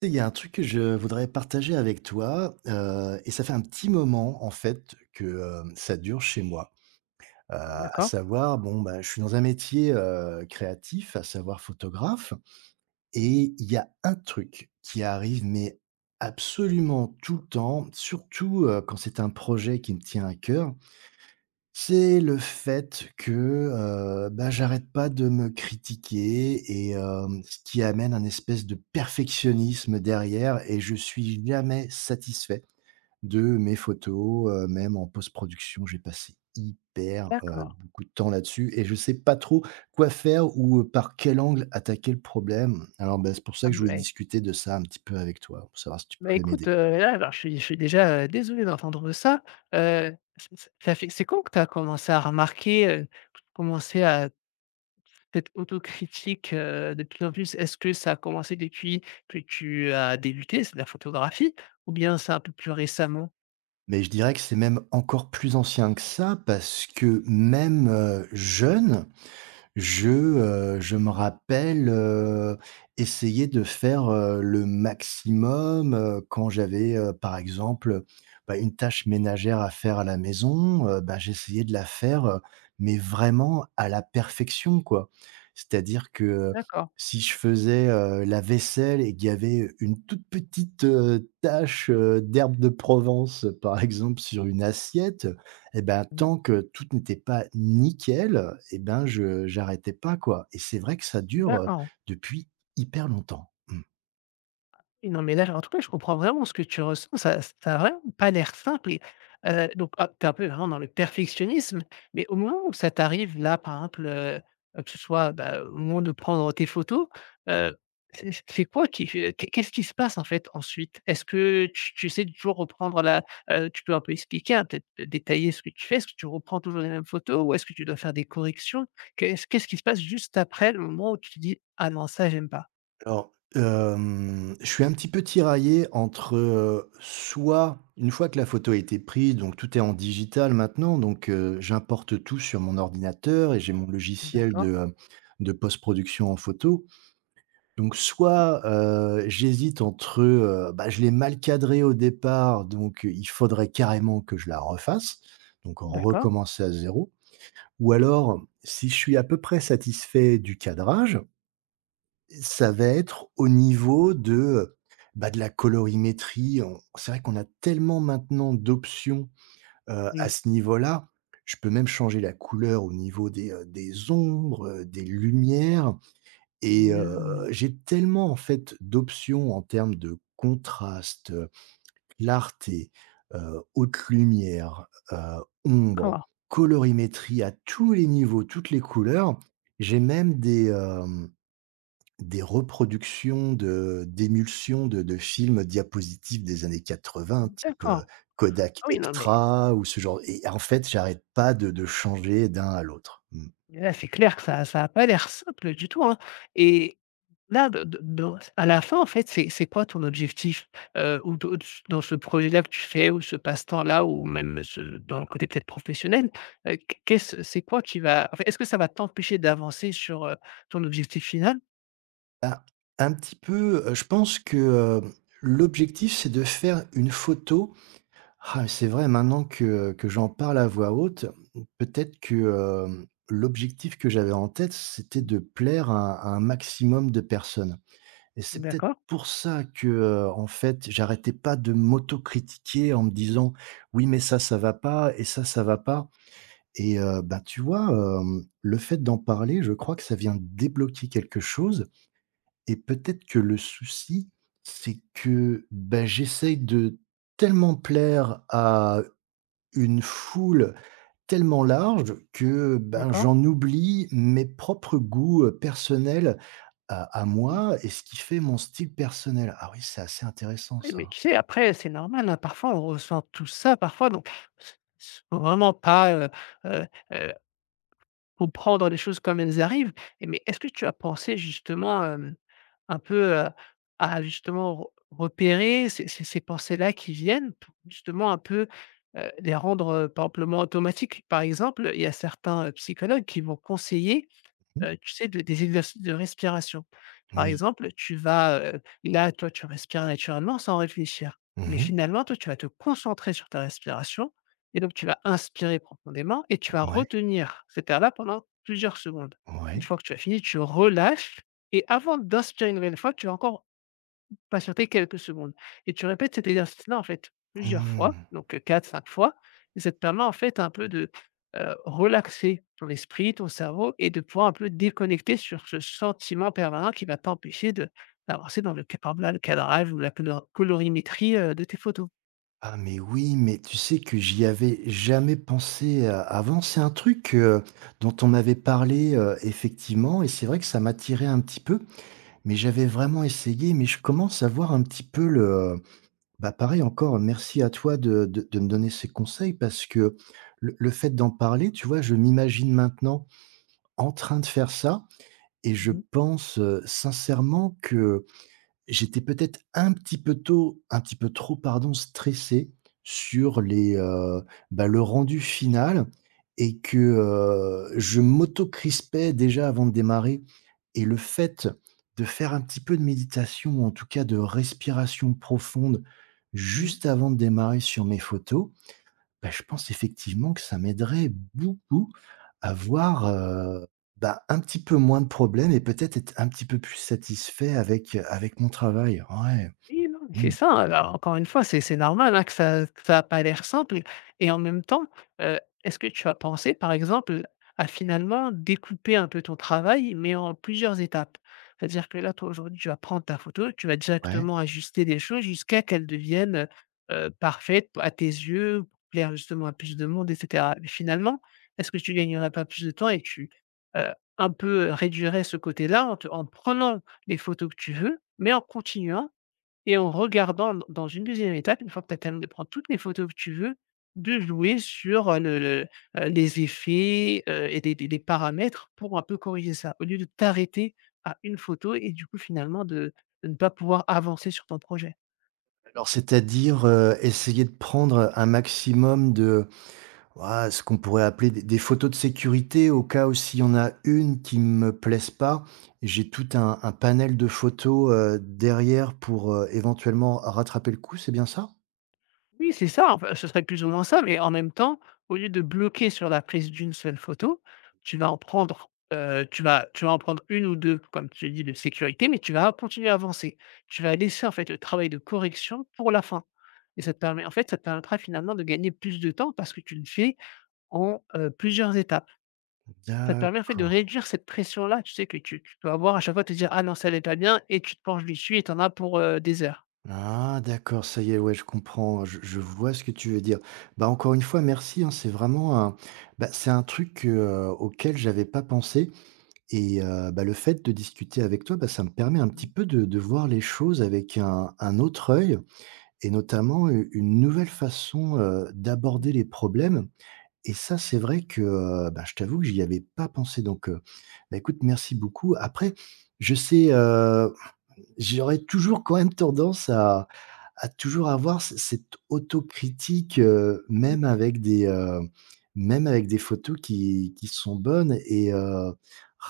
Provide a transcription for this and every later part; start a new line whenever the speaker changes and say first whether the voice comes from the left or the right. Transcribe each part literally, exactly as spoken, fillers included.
right: Tu sais, il y a un truc que je voudrais partager avec toi, heu et ça fait un petit moment, en fait, que, hem, ça dure chez moi. Heu, à
left: D'accord.
right: savoir, bon, bah, je suis dans un métier, heu, créatif, à savoir photographe
left: Mmh.
right: et il y a un truc qui arrive, mais absolument tout le temps, surtout, heu, quand c'est un projet qui me tient à cœur. C'est le fait que, heu, bah, j'arrête pas de me critiquer et hem, ce qui amène un espèce de perfectionnisme derrière et je suis jamais satisfait de mes photos, heu, même en post-production, j'ai passé hyper, heu,
left: D'accord.
right: beaucoup de temps là-dessus et je sais pas trop quoi faire ou, heu, par quel angle attaquer le problème. Alors, bah, c'est pour ça
left: Ah
right: que je voulais
left: beh,
right: discuter de ça un petit peu avec toi, pour savoir si tu
left: bah,
right: pouvais
left: écoute,
right: m'aider.
left: heu, là, alors je suis je suis déjà, heu, désolé d'entendre ça. Heu, ç ç ça fait c'est quand que tu as commencé à remarquer, heu, commencer à cette autocritique, heu, de plus en plus? Est-ce que ça a commencé depuis que tu as débuté, c'est de la photographie ou bien c'est un peu plus récemment?
right: Mais je dirais que c'est même encore plus ancien que ça parce que même, heu, jeune, je, heu, je me rappelle, heu, essayer de faire, heu, le maximum, heu, quand j'avais, heu, par exemple, bah, une tâche ménagère à faire à la maison, heu, bah, j'essayais de la faire, heu, mais vraiment à la perfection, quoi. C'est-à-dire que, heu,
left: D'accord.
right: si je faisais, heu, la vaisselle et qu'il y avait une toute petite, heu, tache, heu, d'herbe de Provence, par exemple, sur une assiette, et ben,
left: Mmh.
right: tant que tout n'était pas nickel et ben, je j'arrêtais pas, quoi et c'est vrai que ça dure, heu,
left: D'accord.
right: depuis hyper longtemps. Mmh.
left: Oui, non, mais là, en tout cas, je comprends vraiment ce que tu ressens. Ça ça a vraiment pas l'air simple et heu, donc, ah, tu es un peu vraiment dans le perfectionnisme, mais au moment où ça t'arrive là, par exemple, heu, que ce soit, bah, au moment de prendre tes photos, heu, c'est c'est quoi qui fait qu'est qu'est-ce qui se passe, en fait, ensuite? Est-ce que tu tu sais toujours reprendre la heu, tu peux un peu expliquer, hein, peut-être euh, détailler ce que tu fais? Est-ce que tu reprends toujours les mêmes photos ou est-ce que tu dois faire des corrections? Qu'est-ce qu'est-ce qui se passe juste après le moment où tu te dis: «Ah non, ça, j'aime pas»?
right: Alors, hem, je suis un petit peu tiraillé entre, heu, soit une fois que la photo a été prise, donc tout est en digital maintenant, donc heu, j'importe tout sur mon ordinateur et j'ai mon logiciel de,
left: D'accord.
right: heu, de post-production en photo. Donc soit, heu, j'hésite entre, heu, bah, je l'ai mal cadré au départ, donc euh, il faudrait carrément que je la refasse, donc
left: D'accord,
right: recommencer à zéro ou
left: OK.
right: alors si je suis à peu près satisfait du cadrage, ça va être au niveau de, heu, bah, de la colorimétrie. On C'est vrai qu'on a tellement maintenant d'options, heu, à
left: Oui.
right: ce niveau-là. Je peux même changer la couleur au niveau des, heu, des ombres, heu, des lumières. Et
left: Mmh,
right: heu, j'ai tellement en fait d'options en termes de contraste, heu, clarté, heu, haute lumière, heu, ombre,
left: d'accord,
right: colorimétrie à tous les niveaux, toutes les couleurs. J'ai même des, hem, des reproductions de d'émulsions de de films diapositifs des années quatre-vingts, type, heu,
left: d'accord.
right: Kodak
left: Ah oui, non, mais
right: Extra ou ce genre et en fait, j'arrête pas de de changer d'un à l'autre. Mmh.
left: là, c'est clair que ça ça a pas l'air simple du tout, hein, et Là, de de dans à la fin, en fait, c'est c'est quoi ton objectif? Heu, ou de Dans ce projet-là que tu fais ou ce passe-temps-là ou même ce dans le côté peut-être professionnel, heu, qu'est-ce c'est quoi qui va en est-ce que ça va t'empêcher d'avancer sur, heu, ton objectif final?
right: Bah, un petit peu, heu, je pense que, heu, l'objectif, c'est de faire une photo. Ah, c'est vrai maintenant que que j'en parle à voix haute, peut-être que, hem, l'objectif que j'avais en tête, c'était
left: Mmh.
right: de plaire à à un maximum de personnes et c'est peut-être
left: D'accord,
right: pour ça que, heu, en fait, j'arrêtais pas de m'autocritiquer en me disant: «Oui, mais ça, ça va pas et ça, ça va pas». Et heu, bah, tu vois, hem, le fait d'en parler, je crois que ça vient débloquer quelque chose et peut-être que le souci, c'est que, bah, j'essaye de tellement plaire à une foule tellement large que, ben,
left: d'accord.
right: j'en oublie mes propres goûts, heu, personnels à à moi et ce qui fait mon style personnel. Ah oui, c'est assez intéressant
left: Oui,
right: ça,
left: mais
right: hein.
left: tu sais, après, c'est normal, hein, parfois, on ressent tout ça, parfois, donc s s faut vraiment pas, heu heu heu, faut prendre les choses comme elles arrivent. Et mais est-ce que tu as pensé justement, hem, un peu, heu, à justement re repérer ces ces ces pensées-là qui viennent pour justement un peu, heu, les rendre, heu, par exemple, moins automatiques? Par exemple, il y a certains, heu, psychologues qui vont conseiller
right: Mmh.
left: heu, tu sais, de des exercices de respiration. Par
right: Oui.
left: exemple, tu vas, heu, là, toi, tu respires naturellement sans réfléchir, mais
right: Mmh.
left: finalement, toi, tu vas te concentrer sur ta respiration et donc tu vas inspirer profondément et tu vas
right: Ouais,
left: retenir cet air-là pendant plusieurs secondes. Une
right: ouais.
left: fois que tu as fini, tu relâches et avant d'inspirer une nouvelle fois, tu vas encore Patienter quelques secondes et tu répètes cet exercice-là, en fait, plusieurs fois,
right: Mmh.
left: donc heu, quatre cinq fois et ça te permet, en fait, un peu de, heu, relaxer ton esprit, ton cerveau et de pouvoir un peu déconnecter sur ce sentiment permanent qui va t'empêcher de d'avancer dans le ca par exemple, là, le cadrage ou la colo colorimétrie, heu, de tes photos.
right: Ah mais oui, mais tu sais que j'y avais jamais pensé, heu, avant. C'est un truc, heu, dont on m'avait parlé, heu, effectivement et c'est vrai que ça m'attirait un petit peu, mais j'avais vraiment essayé, mais je commence à voir un petit peu le, heu bah, pareil encore, merci à toi de de de me
left: Mmh
right: donner
left: mh.
right: ces conseils parce que le le fait d'en parler, tu vois, je m'imagine maintenant en train de faire ça et je pense, heu, sincèrement que J'étais peut-être un petit peu tôt un petit peu trop pardon, stressé sur les, heu, bah, le rendu final et que, heu, je m'auto-crispais déjà avant de démarrer et le fait de faire un petit peu de méditation ou en tout cas de respiration profonde
left: Mmh.
right: juste avant de démarrer sur mes photos, bah, je pense effectivement que ça m'aiderait beaucoup à avoir, heu, bah, un petit peu moins de problèmes et peut-être être un petit peu plus satisfait avec, heu, avec mon travail. Ouais,
left: Oui, non, mais c'est
right: mmh,
left: ça, alors encore une fois, c'est c'est normal, hein, que ça que ça a pas l'air simple et en même temps, heu, est-ce que tu as pensé, par exemple, à finalement découper un peu ton travail, mais en plusieurs étapes? C'est-à-dire que là, toi, aujourd'hui, tu vas prendre ta photo, tu vas
right: ouais.
left: directement ajuster des choses jusqu'à qu'elles deviennent, heu, parfaites à tes yeux, pour plaire justement à plus de monde et cetera. Mais finalement, est-ce que tu gagnerais pas plus de temps et tu, heu, un peu réduirais ce côté-là en te en prenant les photos que tu veux, mais en continuant et en regardant d dans une deuxième étape, une fois que tu as terminé de prendre toutes les photos que tu veux, de jouer sur, heu, le le, heu, les effets, heu et des des des paramètres pour un peu corriger ça, au lieu de t'arrêter à une photo et du coup finalement de de ne pas pouvoir avancer sur ton projet.
right: Alors c'est-à-dire, heu, essayer de prendre un maximum de ouah, ce qu'on pourrait appeler des des photos de sécurité au cas où s'il y en a une qui ne me plaise pas, j'ai tout un un panel de photos, heu, derrière pour, heu, éventuellement rattraper le coup, c'est bien ça?
left: Oui, c'est ça, enfin, ce serait plus ou moins ça, mais en même temps, au lieu de bloquer sur la prise d'une seule photo, tu vas en prendre, heu, tu vas tu vas en prendre une ou deux comme tu dis, de sécurité, mais tu vas continuer à avancer. Tu vas laisser, en fait, le travail de correction pour la fin et ça te permet en fait, ça te permettra finalement de gagner plus de temps parce que tu le fais en, heu, plusieurs étapes. Ça te permet en fait de
right: D'accord.
left: réduire cette pression-là, tu sais, que tu tu peux avoir à chaque fois te dire: «Ah non, ça n'est pas bien» et tu te penches dessus et t'en as pour, heu, des heures.
right: Ah d'accord, ça y est, ouais, je comprends, je, je vois ce que tu veux dire. Bah encore une fois, merci, hein, c'est vraiment un, bah, c'est un truc euh, auquel j'avais pas pensé et euh, bah, le fait de discuter avec toi, bah, ça me permet un petit
left: Mmh.
right: peu de, de voir les choses avec un, un autre œil et notamment u- une nouvelle façon euh, d'aborder les problèmes. Et ça, c'est vrai que euh, bah, je t'avoue que j'y avais pas pensé. Donc, euh, bah, écoute, merci beaucoup. Après, je sais, euh, j'aurais toujours quand même tendance à à toujours avoir c cette autocritique, heu, même avec des, heu, même avec des photos qui qui sont bonnes et heu,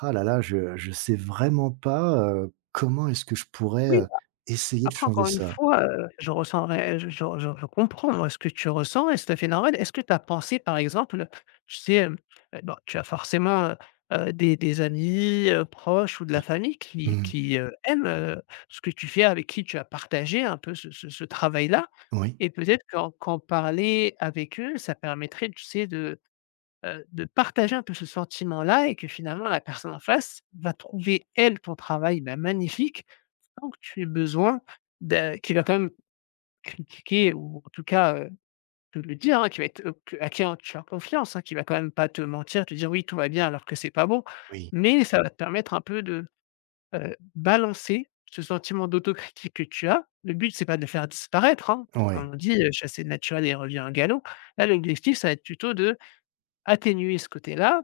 right: ah là là, je je sais vraiment pas, heu, comment est-ce que je pourrais,
left: Oui.
right: heu, essayer de
left: Après
right: changer
left: encore une
right: ça?
left: fois, heu, je ressens ré je je je je comprends, moi, ce que tu ressens et c'est tout à fait normal. Est-ce que tu as pensé, par exemple, tu sais, hem, heu, bon, tu as forcément, heu heu, des des amis, heu, proches ou de la
right: Oui.
left: famille qui
right: Mmh.
left: qui, heu, aiment, heu, ce que tu fais, avec qui tu as partagé un peu ce ce ce travail-là
right: Oui,
left: et peut-être qu'en qu'en parler avec eux, ça permettrait, tu sais, de, heu, de partager un peu ce sentiment-là et que finalement la personne en face va trouver, elle, ton travail, bah, magnifique, donc tu as besoin d'un qui va quand même critiquer ou en tout cas, heu, te le dire, hein, qui va être, heu, que à qui en tu as confiance, hein, qui va quand même pas te mentir, te dire: «Oui, tout va bien», alors que c'est pas bon.
right: oui,
left: Mais ça va te permettre un peu de, heu, balancer ce sentiment d'autocritique que tu as. Le but, c'est pas de le faire disparaître, hein.
right: ouais.
left: Comme on dit, heu: «Chasser le naturel et revient au galop». Là, l'objectif, ça va être plutôt de atténuer ce côté-là,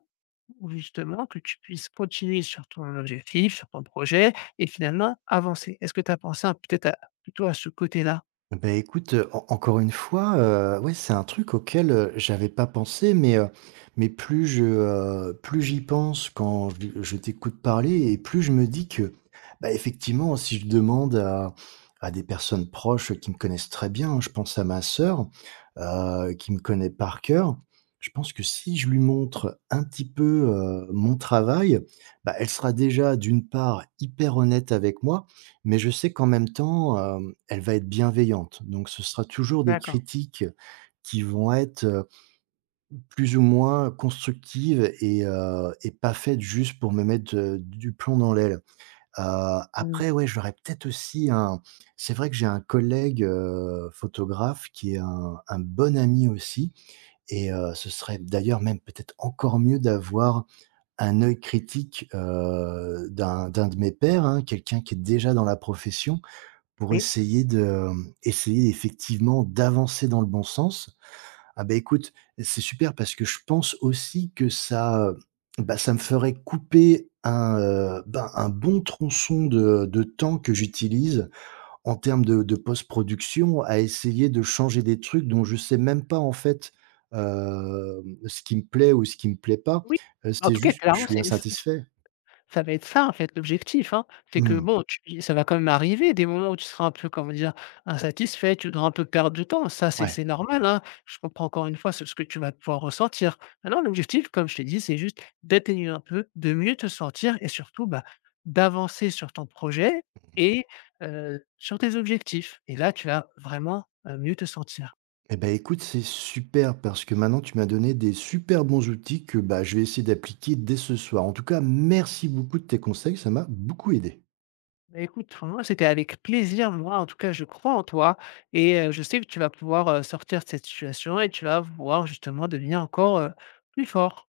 left: ou justement que tu puisses continuer sur ton objectif, sur ton projet et finalement avancer. Est-ce que tu as pensé à peut-être à plutôt à ce côté-là?
right: Ben écoute, heu, en encore une fois, heu, ouais, c'est un truc auquel, heu, j'avais pas pensé, mais heu, mais plus je, heu, plus j'y pense quand je je t'écoute parler et plus je me dis que, bah, effectivement, si je demande à à des personnes proches qui me connaissent très bien, je pense à ma sœur, heu, qui me connaît par cœur. Je pense que si je lui montre un petit peu, heu, mon travail, bah, elle sera déjà d'une part hyper honnête avec moi, mais je sais qu'en même temps, hem, elle va être bienveillante, donc ce sera toujours des
left: D'accord.
right: critiques qui vont être, heu, plus ou moins constructives et heu et pas faites juste pour me mettre, heu, du plomb dans l'aile. Heu,
left: Mmh.
right: après ouais, j'aurais peut-être aussi. Un C'est vrai que j'ai un collègue, heu, photographe qui est un un bon ami aussi et heu, ce serait d'ailleurs même peut-être encore mieux d'avoir un œil critique, heu, d'un d'un de mes pairs, hein, quelqu'un qui est déjà dans la profession pour
left: Oui,
right: essayer de, essayer effectivement d'avancer dans le bon sens. Ah bah, écoute, c'est super parce que je pense aussi que ça, heu, bah, ça me ferait couper un, heu, ben, un bon tronçon de de temps que j'utilise en termes de de post-production à essayer de changer des trucs dont je sais même pas en fait, hem, ce qui me plaît ou ce qui me plaît pas.
left: oui.
right: Heu,
left: En
right: c'est
left: tout cas,
right: juste que je
left: clairement,
right: suis
left: c'est
right: insatisfait.
left: Ça va être ça, en fait, l'objectif, hein. C'est que
right: Mmh,
left: bon, tu ça va quand même arriver des moments où tu seras un peu, comment dire? Insatisfait, tu voudras un peu perdre du temps. Ça, c'est
right: ouais.
left: c'est normal, hein. Je comprends encore une fois ce ce que tu vas pouvoir ressentir. Maintenant, l'objectif, comme je t'ai dit, c'est juste d'atténuer un peu, de mieux te sentir et surtout, bah, d'avancer sur ton projet et heu, sur tes objectifs et là, tu vas vraiment, heu, mieux te sentir.
right: Eh ben, écoute, c'est super parce que maintenant tu m'as donné des super bons outils que bah, je vais essayer d'appliquer dès ce soir. En tout cas, merci beaucoup de tes conseils, ça m'a beaucoup aidé.
left: Bah, écoute, moi, c'était avec plaisir. Moi, en tout cas, je crois en toi et heu, je sais que tu vas pouvoir, heu, sortir de cette situation et tu vas pouvoir justement devenir encore, heu, plus fort.